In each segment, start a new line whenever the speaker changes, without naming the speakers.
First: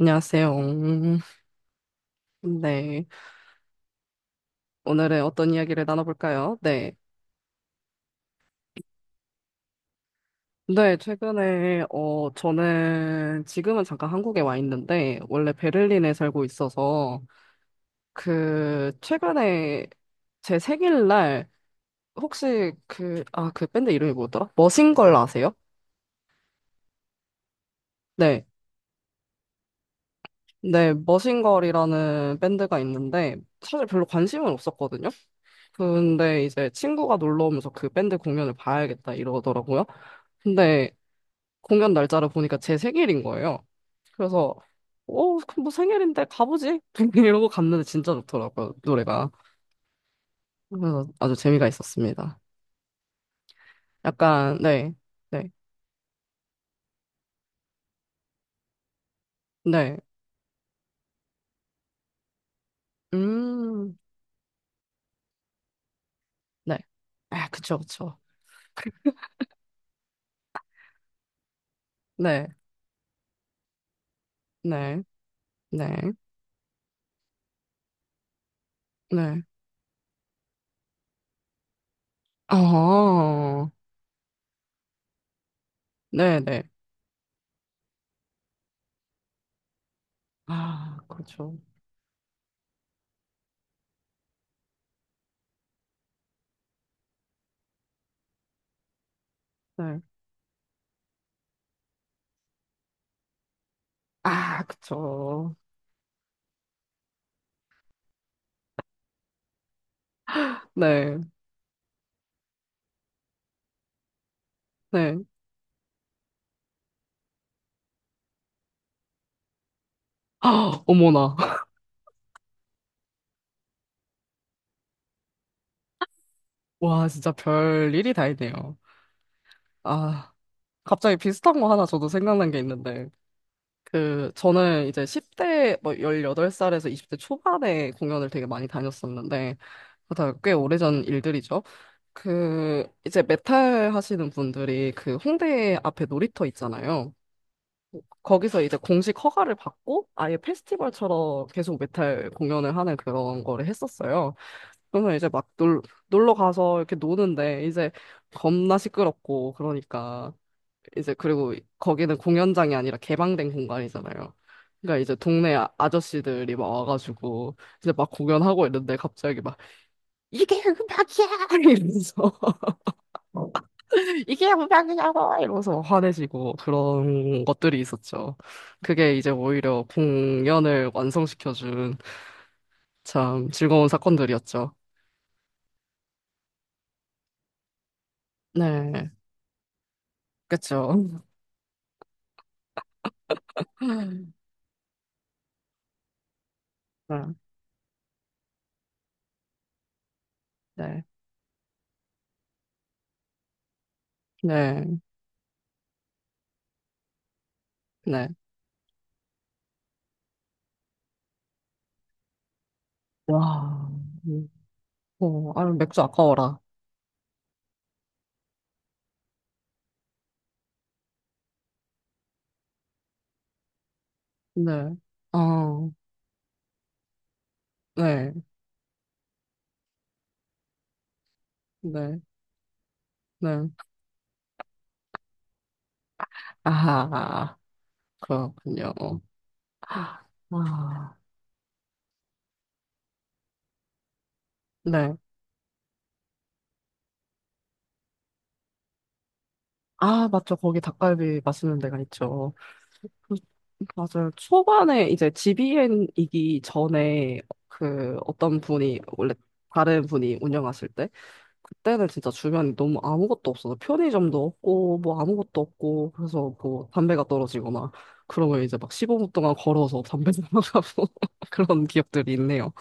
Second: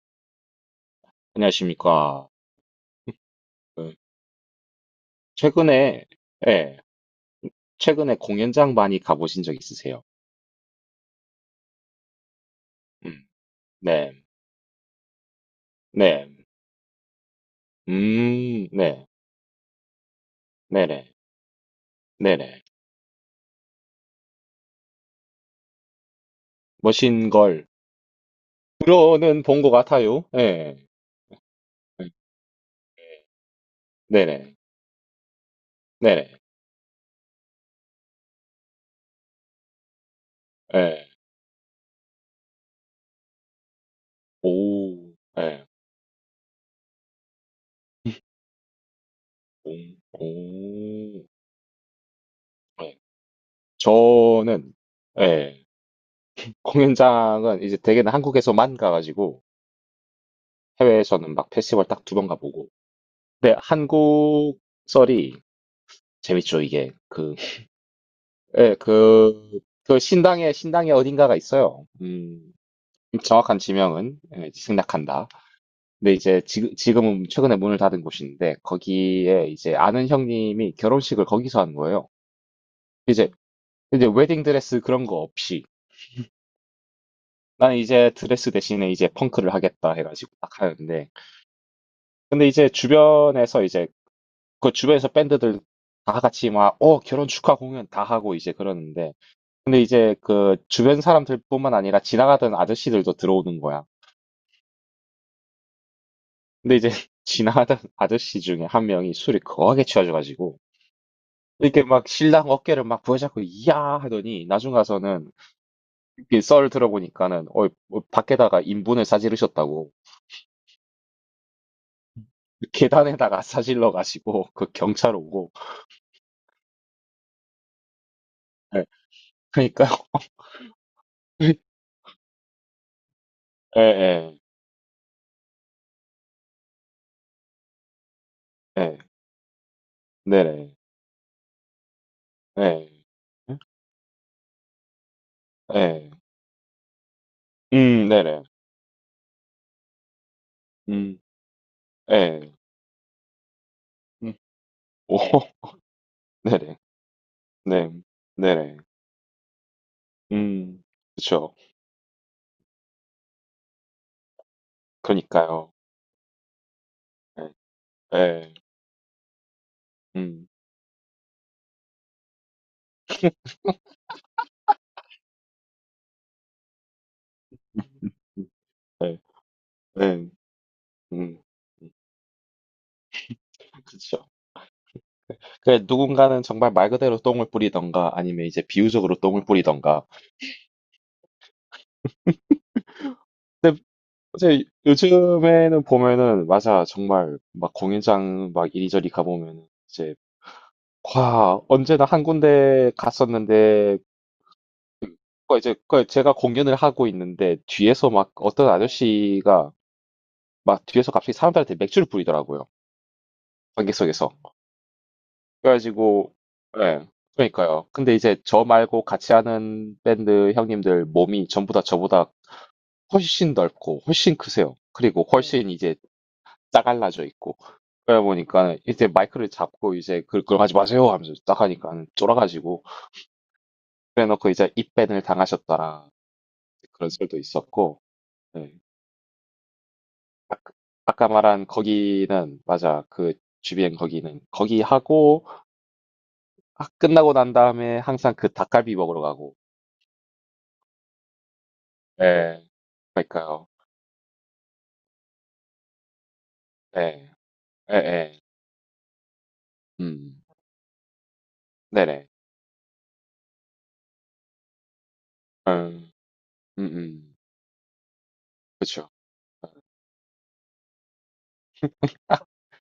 안녕하세요.
안녕하십니까.
네.
그,
오늘은 어떤 이야기를
최근에,
나눠볼까요?
예,
네.
최근에 공연장 많이 가보신 적 있으세요?
네, 최근에,
음,
저는 지금은 잠깐
네,
한국에 와 있는데, 원래 베를린에
네,
살고 있어서, 그,
네,
최근에 제
네네,
생일날,
네네.
혹시 그, 아, 그 밴드 이름이 뭐더라? 머신걸 아세요?
멋진 걸.
네.
들어는 본 것 같아요. 예,
네,
예,
머신걸이라는 밴드가 있는데, 사실 별로 관심은
네네,
없었거든요?
네네,
근데 이제 친구가 놀러 오면서 그 밴드 공연을 봐야겠다 이러더라고요. 근데
예,
공연 날짜를 보니까 제 생일인 거예요. 그래서
오,
그럼
예,
뭐 생일인데 가보지? 이러고 갔는데 진짜 좋더라고요, 노래가.
오,
그래서
오,
아주 재미가 있었습니다.
예.
약간
저는,
네, 네,
예, 공연장은 이제 대개는 한국에서만 가가지고
네,
해외에서는 막 페스티벌 딱 두 번 가보고. 네
음,
한국, 썰이 재밌죠,
네,
이게.
아, 그쵸, 그쵸,
예, 그 신당에 어딘가가 있어요.
네,
정확한 지명은 예,
네,
생략한다.
네,
근데 이제 지금은 최근에 문을 닫은 곳인데,
네,
거기에 이제 아는 형님이 결혼식을 거기서 한 거예요. 이제,
어,
이제 웨딩 드레스 그런 거 없이.
네, 네,
나는 이제 드레스 대신에 이제 펑크를 하겠다 해가지고 딱
아,
하는데.
그렇죠,
근데 이제 주변에서 이제, 그 주변에서 밴드들 다 같이 막, 결혼 축하 공연 다 하고 이제 그러는데, 근데
네,
이제 그 주변 사람들뿐만 아니라 지나가던 아저씨들도 들어오는 거야.
아, 그쵸,
근데 이제 지나가던 아저씨 중에 한 명이 술이 거하게 취해져가지고
네,
이렇게 막 신랑 어깨를 막 부여잡고 이야 하더니 나중
네,
가서는 이썰 들어보니까는 밖에다가 인분을 싸지르셨다고
아, 어머나,
계단에다가 싸질러 가지고 그 경찰 오고.
와, 진짜 별 일이 다 있네요.
예, 그러니까.
아. 갑자기 비슷한 거 하나 저도 생각난 게 있는데, 그,
예예예
저는 이제 10대, 뭐, 18살에서 20대 초반에 공연을 되게 많이 다녔었는데, 다꽤
네네
오래전 일들이죠. 그,
예
이제 메탈 하시는 분들이 그 홍대 앞에
예.
놀이터 있잖아요.
네네.
거기서 이제 공식 허가를 받고 아예
음,
페스티벌처럼 계속 메탈
예.
공연을 하는 그런 거를 했었어요.
음,
그러면
오,
이제 막 놀, 놀러 가서
네네.
이렇게 노는데, 이제
네.
겁나
네네.
시끄럽고, 그러니까.
음.
이제 그리고
그쵸.
거기는 공연장이 아니라 개방된 공간이잖아요. 그러니까 이제 동네
그니까요.
아저씨들이 막
러
와가지고 이제 막
예. 예.
공연하고 있는데 갑자기 막
음.
이게 음악이야 이러면서 이게 음악이냐고 이러면서 화내시고 그런 것들이 있었죠.
음.
그게
네,
이제 오히려
예. 예.
공연을
음. 음.
완성시켜준 참 즐거운
그쵸.
사건들이었죠.
그 누군가는 정말 말 그대로 똥을 뿌리던가 아니면 이제
네,
비유적으로 똥을 뿌리던가.
그쵸. 네,
이제 요즘에는 보면은 맞아. 정말 막 공연장 막 이리저리 가보면은 이제
네,
와 언제나 한 군데 갔었는데
네.
그 이제 그 제가 공연을 하고 있는데 뒤에서
네.
막 어떤 아저씨가 막 뒤에서 갑자기 사람들한테 맥주를 뿌리더라고요.
와,
관객석에서.
음, 어, 아, 맥주
그래가지고,
아까워라.
예. 그러니까요. 근데 이제 저 말고 같이 하는 밴드 형님들 몸이 전부 다 저보다 훨씬 넓고, 훨씬 크세요.
네.
그리고 네. 훨씬
어,
이제 짜갈라져 있고. 그러다
네,
보니까 이제 마이크를 잡고 이제 그걸 하지 마세요 하면서 딱 하니까
네,
쫄아가지고.
네.
그래놓고 이제 입밴을 당하셨다라. 그런 썰도
아,
있었고. 예.
그렇군요. 아,
아- 아까 말한 거기는, 맞아. 그 주변 거기는. 거기
네.
하고, 아, 끝나고 난 다음에 항상 그 닭갈비 먹으러 가고.
아, 맞죠. 거기 닭갈비 맛있는 데가 있죠.
네
그,
그러니까요.
맞아요. 초반에 이제 GBN이기
네
전에 그
예예.
어떤 분이, 원래 다른 분이
음.
운영하실 때, 그때는
네네.
진짜 주변이 너무 아무것도 없어서 편의점도 없고, 뭐 아무것도
음.
없고, 그래서 뭐 담배가
음음.
떨어지거나, 그러면 이제 막
그쵸.
15분 동안 걸어서 담배 사러 가고 그런 기억들이 있네요.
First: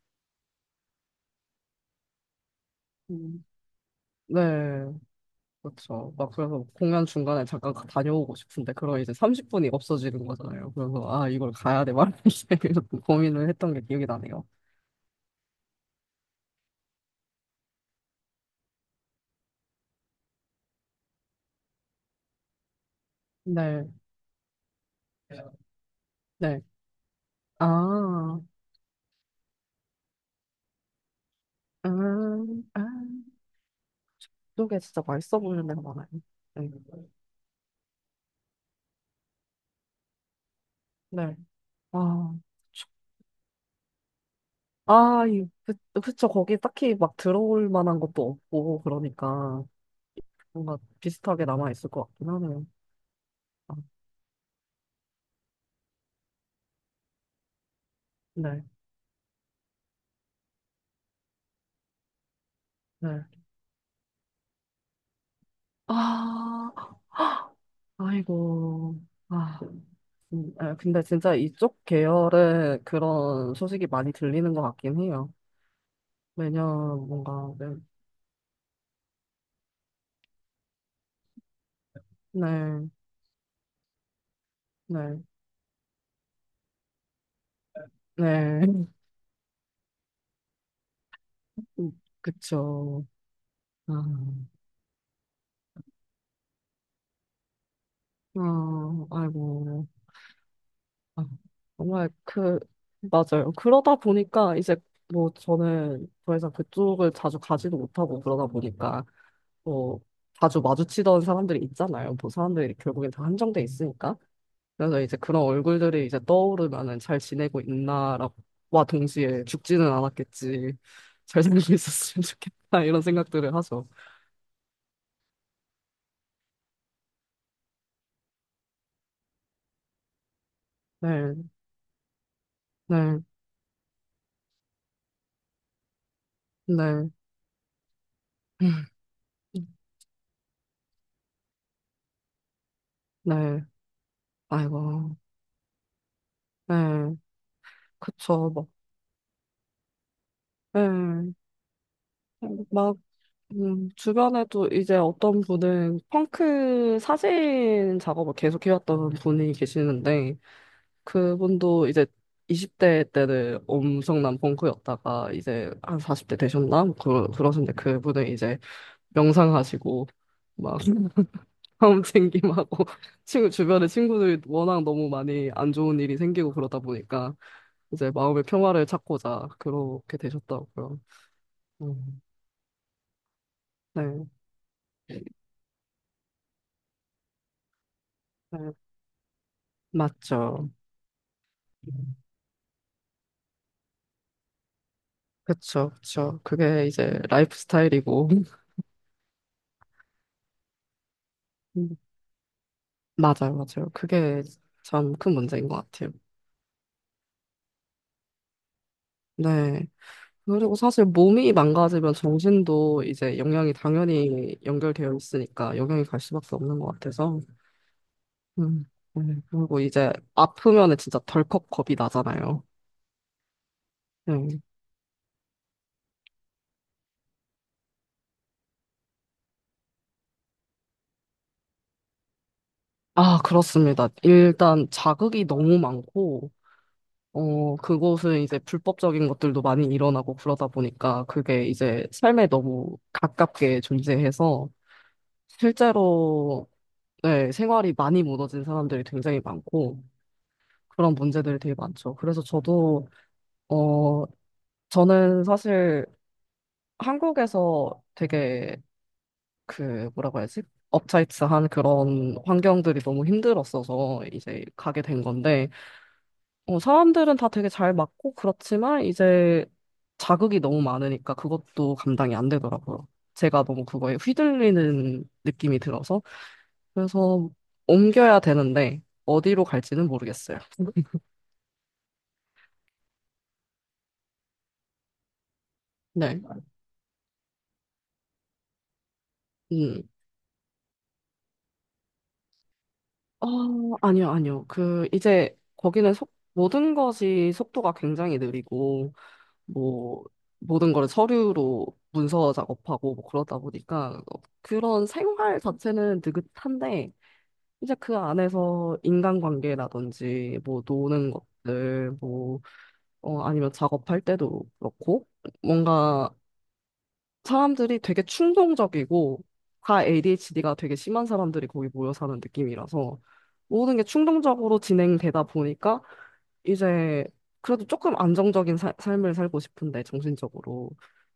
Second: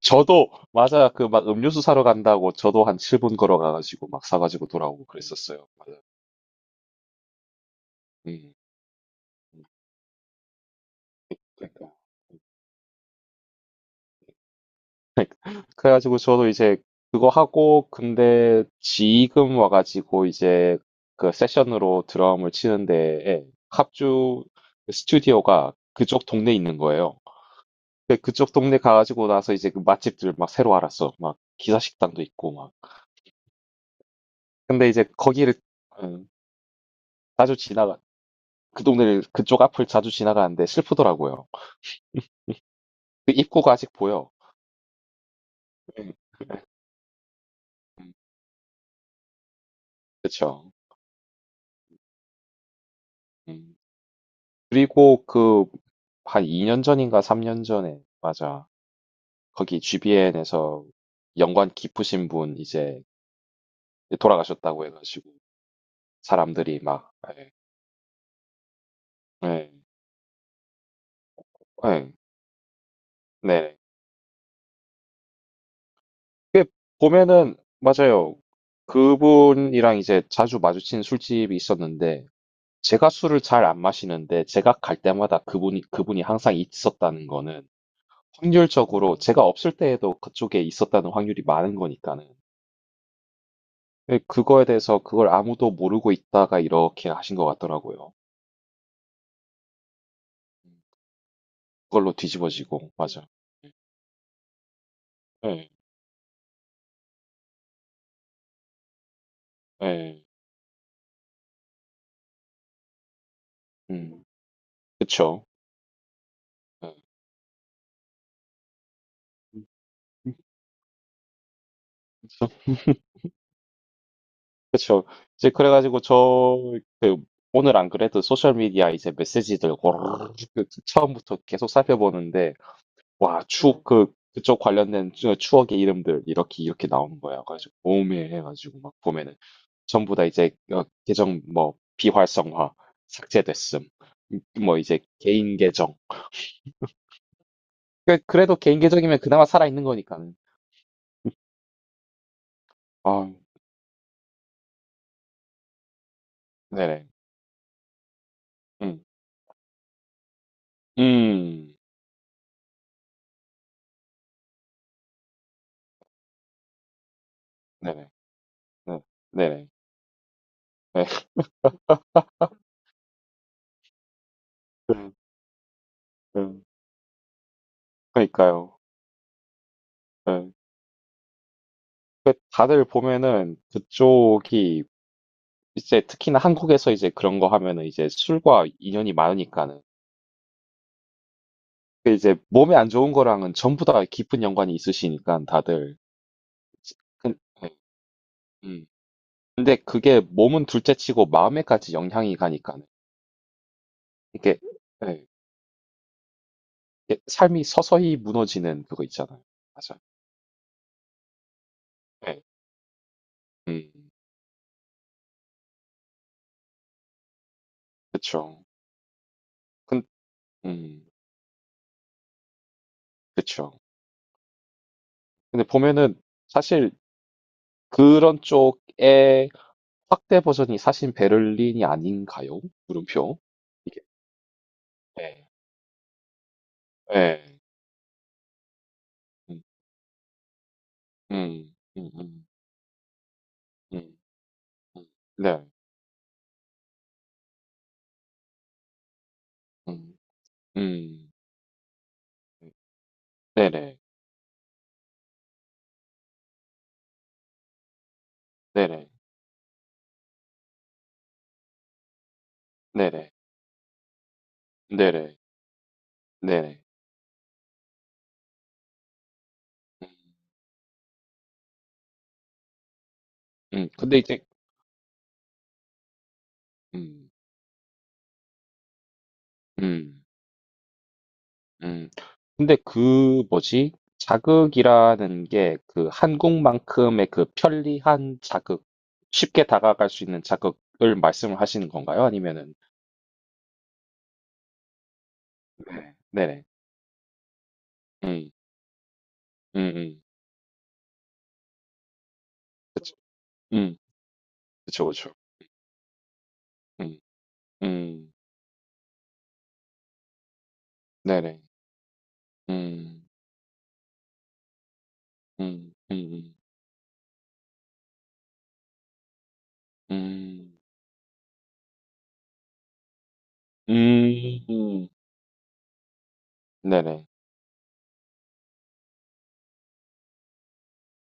저도 맞아요. 그 막 음료수 사러 간다고 저도 한 7분
음.
걸어가 가지고 막 사
네,
가지고 돌아오고 그랬었어요. 맞아요.
그렇죠. 막 그래서 공연 중간에 잠깐 다녀오고
음.
싶은데 그럼 이제
음.
30분이 없어지는 거잖아요. 그래서 아 이걸 가야 돼
그러니까.
말이야 이렇게 고민을 했던 게 기억이 나네요.
그러니까 그래 가지고 저도 이제 그거 하고 근데 지금 와 가지고 이제 그 세션으로 드럼을 치는데 예
네,
합주 스튜디오가 그쪽 동네에
네.
있는 거예요. 그-
아,
그쪽 동네 가가지고 나서 이제 그 맛집들 막 새로 알았어. 막 기사식당도 있고 막.
아, 이게
근데
진짜
이제
맛있어
거기를
보이는 데가 많아요.
음,
네,
자주 지나가 그 동네를 그쪽 앞을 자주 지나가는데
네.
슬프더라고요.
아, 그쵸.
그 입구가 아직 보여.
아, 이, 그,
음,
그쵸. 거기 딱히 막 들어올 만한
음,
것도 없고 그러니까
그쵸.
뭔가 비슷하게 남아 있을 것 같긴 하네요. 아,
음. 그리고 그 한 2년 전인가 3년 전에
네,
맞아. 거기 GBN에서 연관 깊으신 분 이제
네.
돌아가셨다고 해가지고 사람들이
아.
막 예,
아이고. 아,
예,
아, 근데 진짜 이쪽
예,
계열에 그런
네.
소식이 많이 들리는 것 같긴 해요. 매년 뭔가,
봄에는
네,
맞아요. 그분이랑 이제 자주 마주친 술집이 있었는데
네,
제가 술을 잘 안 마시는데 제가 갈
네,
때마다 그분이 항상 있었다는 거는
네.
확률적으로 제가 없을 때에도 그쪽에 있었다는 확률이 많은 거니까는.
그쵸. 아,
근데 그거에 대해서 그걸 아무도 모르고 있다가 이렇게 하신 것 같더라고요.
아, 아이고. 아, 정말
그걸로
그,
뒤집어지고 맞아.
맞아요. 그러다 보니까 이제 뭐
예,
저는 더 이상 그쪽을 자주 가지도 못하고 그러다 보니까 뭐
예,
자주 마주치던 사람들이 있잖아요. 뭐 사람들이 결국엔 다 한정돼 있으니까.
음,
그래서 이제 그런
그쵸.
얼굴들이 이제 떠오르면은 잘 지내고 있나라고, 와 동시에 죽지는
예.
않았겠지. 잘 살고 있었으면 좋겠다. 이런 생각들을 하죠.
그쵸. 이제 그래가지고 저 그 오늘 안 그래도 소셜 미디어 이제 메시지들 고르르 그
네,
처음부터 계속 살펴보는데
네,
와 추억 네. 그 그쪽 관련된 추억의 이름들 이렇게 이렇게
네.
나오는 거야. 가지고 오메해가지고
음,
막 보면은 전부 다 이제 계정 뭐 비활성화
네,
삭제됐음. 뭐 이제
아이고,
개인 계정.
네,
그-
그쵸,
그래도
뭐,
개인 계정이면 그나마 살아 있는 거니까는.
네, 막,
아
주변에도 이제 어떤 분은 펑크
네네.
사진 작업을 계속
음.
해왔던 분이 계시는데,
음.
그분도 이제 20대 때는 엄청난 펑크였다가 이제 한 40대 되셨나? 뭐 그러셨는데
네네.
그분은 이제
네. 네네.
명상하시고 막
네.
마음 챙김하고 친구 주변에 친구들이 워낙 너무
음.
많이 안 좋은 일이 생기고
음.
그러다 보니까 이제 마음의
그러니까요.
평화를 찾고자 그렇게
예.
되셨다고요. 음,
그 다들 보면은
네,
그쪽이 이제 특히나 한국에서 이제 그런 거 하면은 이제 술과
네,
인연이 많으니까는
맞죠.
그 이제 몸에 안 좋은 거랑은 전부 다 깊은 연관이 있으시니까
그쵸,
다들
그쵸. 그게 이제 라이프
예,
스타일이고.
음. 근데 그게 몸은 둘째치고 마음에까지 영향이 가니까
맞아요, 맞아요. 그게
이게
참
예,
큰 문제인 것 같아요.
이게 삶이 서서히 무너지는 그거 있잖아요.
네.
맞아요.
그리고 사실 몸이 망가지면
예.
정신도 이제 영향이
음,
당연히 연결되어 있으니까 영향이 갈 수밖에 없는 것 같아서.
그쵸.
음, 네. 그리고
근,
이제 아프면은
음,
진짜 덜컥 겁이 나잖아요.
그쵸.
네.
근데 보면은 사실 그런 쪽에 확대 버전이 사실 베를린이 아닌가요? 물음표.
아,
이게
그렇습니다. 일단 자극이
예.
너무 많고,
예.
어, 그곳은 이제 불법적인
음.
것들도 많이 일어나고 그러다 보니까 그게
음.
이제
음.
삶에
음.
너무 가깝게
음.
존재해서
음. 네.
실제로 네, 생활이 많이 무너진 사람들이 굉장히 많고,
음.
그런
음.
문제들이 되게 많죠. 그래서 저도,
네네.
어, 저는 사실 한국에서 되게
네네.
그, 뭐라고 해야지? 업차이츠한 그런 환경들이 너무
네네.
힘들었어서 이제 가게 된
네네.
건데, 어,
네네.
사람들은 다 되게 잘 맞고 그렇지만 이제
음.
자극이 너무 많으니까 그것도 감당이 안 되더라고요. 제가 너무
음.
그거에
근데 이제
휘둘리는 느낌이 들어서,
음.
그래서 옮겨야 되는데, 어디로 갈지는
음.
모르겠어요.
음. 근데 그 뭐지? 자극이라는 게 그
네.
한국만큼의 그 편리한 자극, 쉽게
음.
다가갈 수 있는 자극을 말씀을 하시는 건가요? 아니면은
어, 아니요, 아니요. 그, 이제, 거기는
네.
속,
네네.
모든 것이 속도가 굉장히
음.
느리고,
음. 음.
뭐, 모든 걸 서류로 문서 작업하고,
그쵸.
뭐, 그러다
음.
보니까, 어, 그런
그쵸, 그쵸.
생활 자체는 느긋한데,
음.
이제 그
음.
안에서 인간관계라든지, 뭐, 노는
네네.
것들, 뭐,
음.
어, 아니면 작업할 때도 그렇고,
음.
뭔가 사람들이 되게 충동적이고 다 ADHD가
음.
되게 심한 사람들이 거기 모여 사는 느낌이라서 모든 게
음.
충동적으로
음,
진행되다 보니까 이제
네네.
그래도 조금 안정적인 삶을 살고 싶은데 정신적으로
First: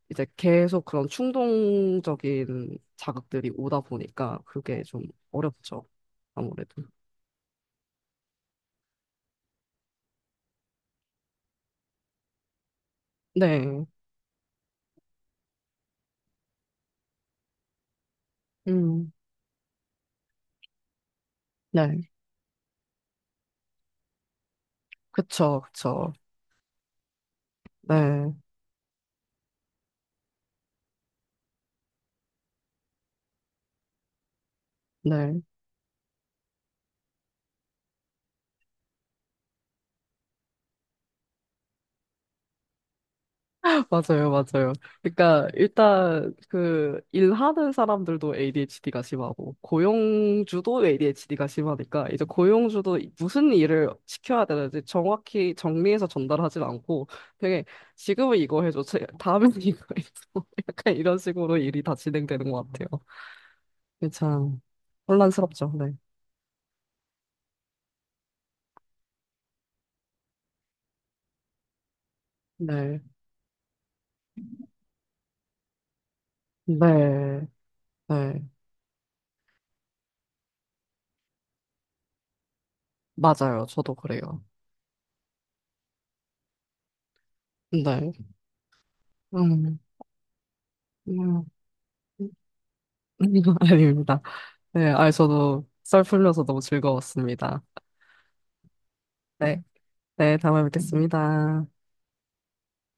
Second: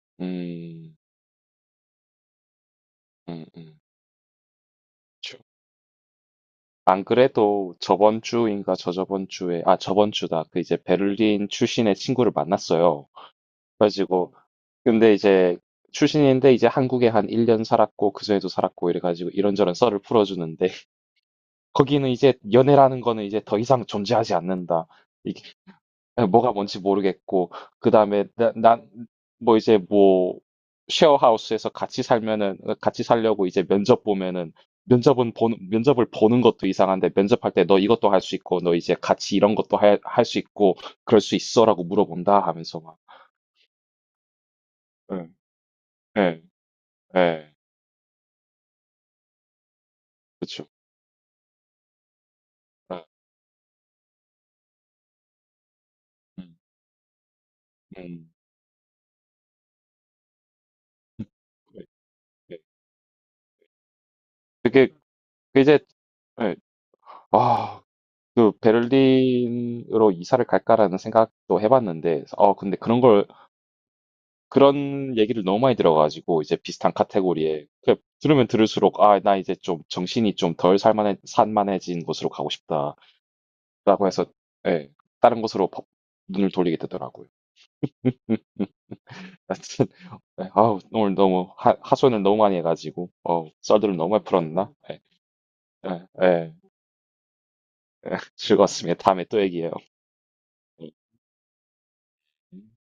이제 계속
음.
그런 충동적인 자극들이
음음.
오다 보니까 그게 좀
그쵸.
어렵죠. 아무래도.
안 그래도 저번 주인가 저저번 주에 아 저번 주다. 그 이제 베를린 출신의 친구를 만났어요. 그래
네.
가지고 근데 이제 출신인데 이제 한국에 한 1년 살았고 그전에도 살았고 이래
음.
가지고 이런저런 썰을 풀어 주는데. 거기는
네.
이제 연애라는 거는 이제 더 이상 존재하지 않는다.
그쵸. 그쵸.
뭐가 뭔지 모르겠고 그 다음에
네.
난 뭐 이제 뭐 쉐어하우스에서 같이 살면은 같이 살려고 이제 면접 보면은 면접은
네.
보는 면접을 보는 것도 이상한데 면접할 때 너 이것도 할 수 있고 너 이제 같이 이런 것도 할 수 있고 그럴 수 있어라고 물어본다 하면서 막
맞아요, 맞아요.
예,
그러니까 일단
예,
그
예,
일하는 사람들도 ADHD가 심하고
그렇죠.
고용주도 ADHD가 심하니까 이제 고용주도
예,
무슨 일을 시켜야 되는지 정확히 정리해서
음,
전달하진 않고 되게
음,
지금은 이거 해줘, 다음엔 이거 해줘 약간 이런 식으로
예,
일이 다 진행되는
예.
것 같아요. 이게 참
그게 그게
혼란스럽죠.
이제
네,
예, 아, 그 베를린으로 이사를 갈까라는 생각도 해봤는데 근데 그런
네,
걸 그런 얘기를 너무 많이 들어가지고 이제 비슷한
네,
카테고리에 그
네,
들으면 들을수록 아, 나 이제 좀 정신이 좀 덜 살만해 산만해진 곳으로 가고 싶다라고
맞아요. 저도
해서
그래요.
예, 다른 곳으로 눈을 돌리게 되더라고요.
네, 음,
하여튼 예, 아우 오늘
음,
너무 하소연을 너무 많이 해가지고 썰들을 너무
아닙니다.
많이 풀었나?
네,
예,
아, 저도 썰
예,
풀려서
예,
너무 즐거웠습니다.
예, 즐거웠습니다. 다음에 또
네,
얘기해요.
네, 다음에 뵙겠습니다.
예.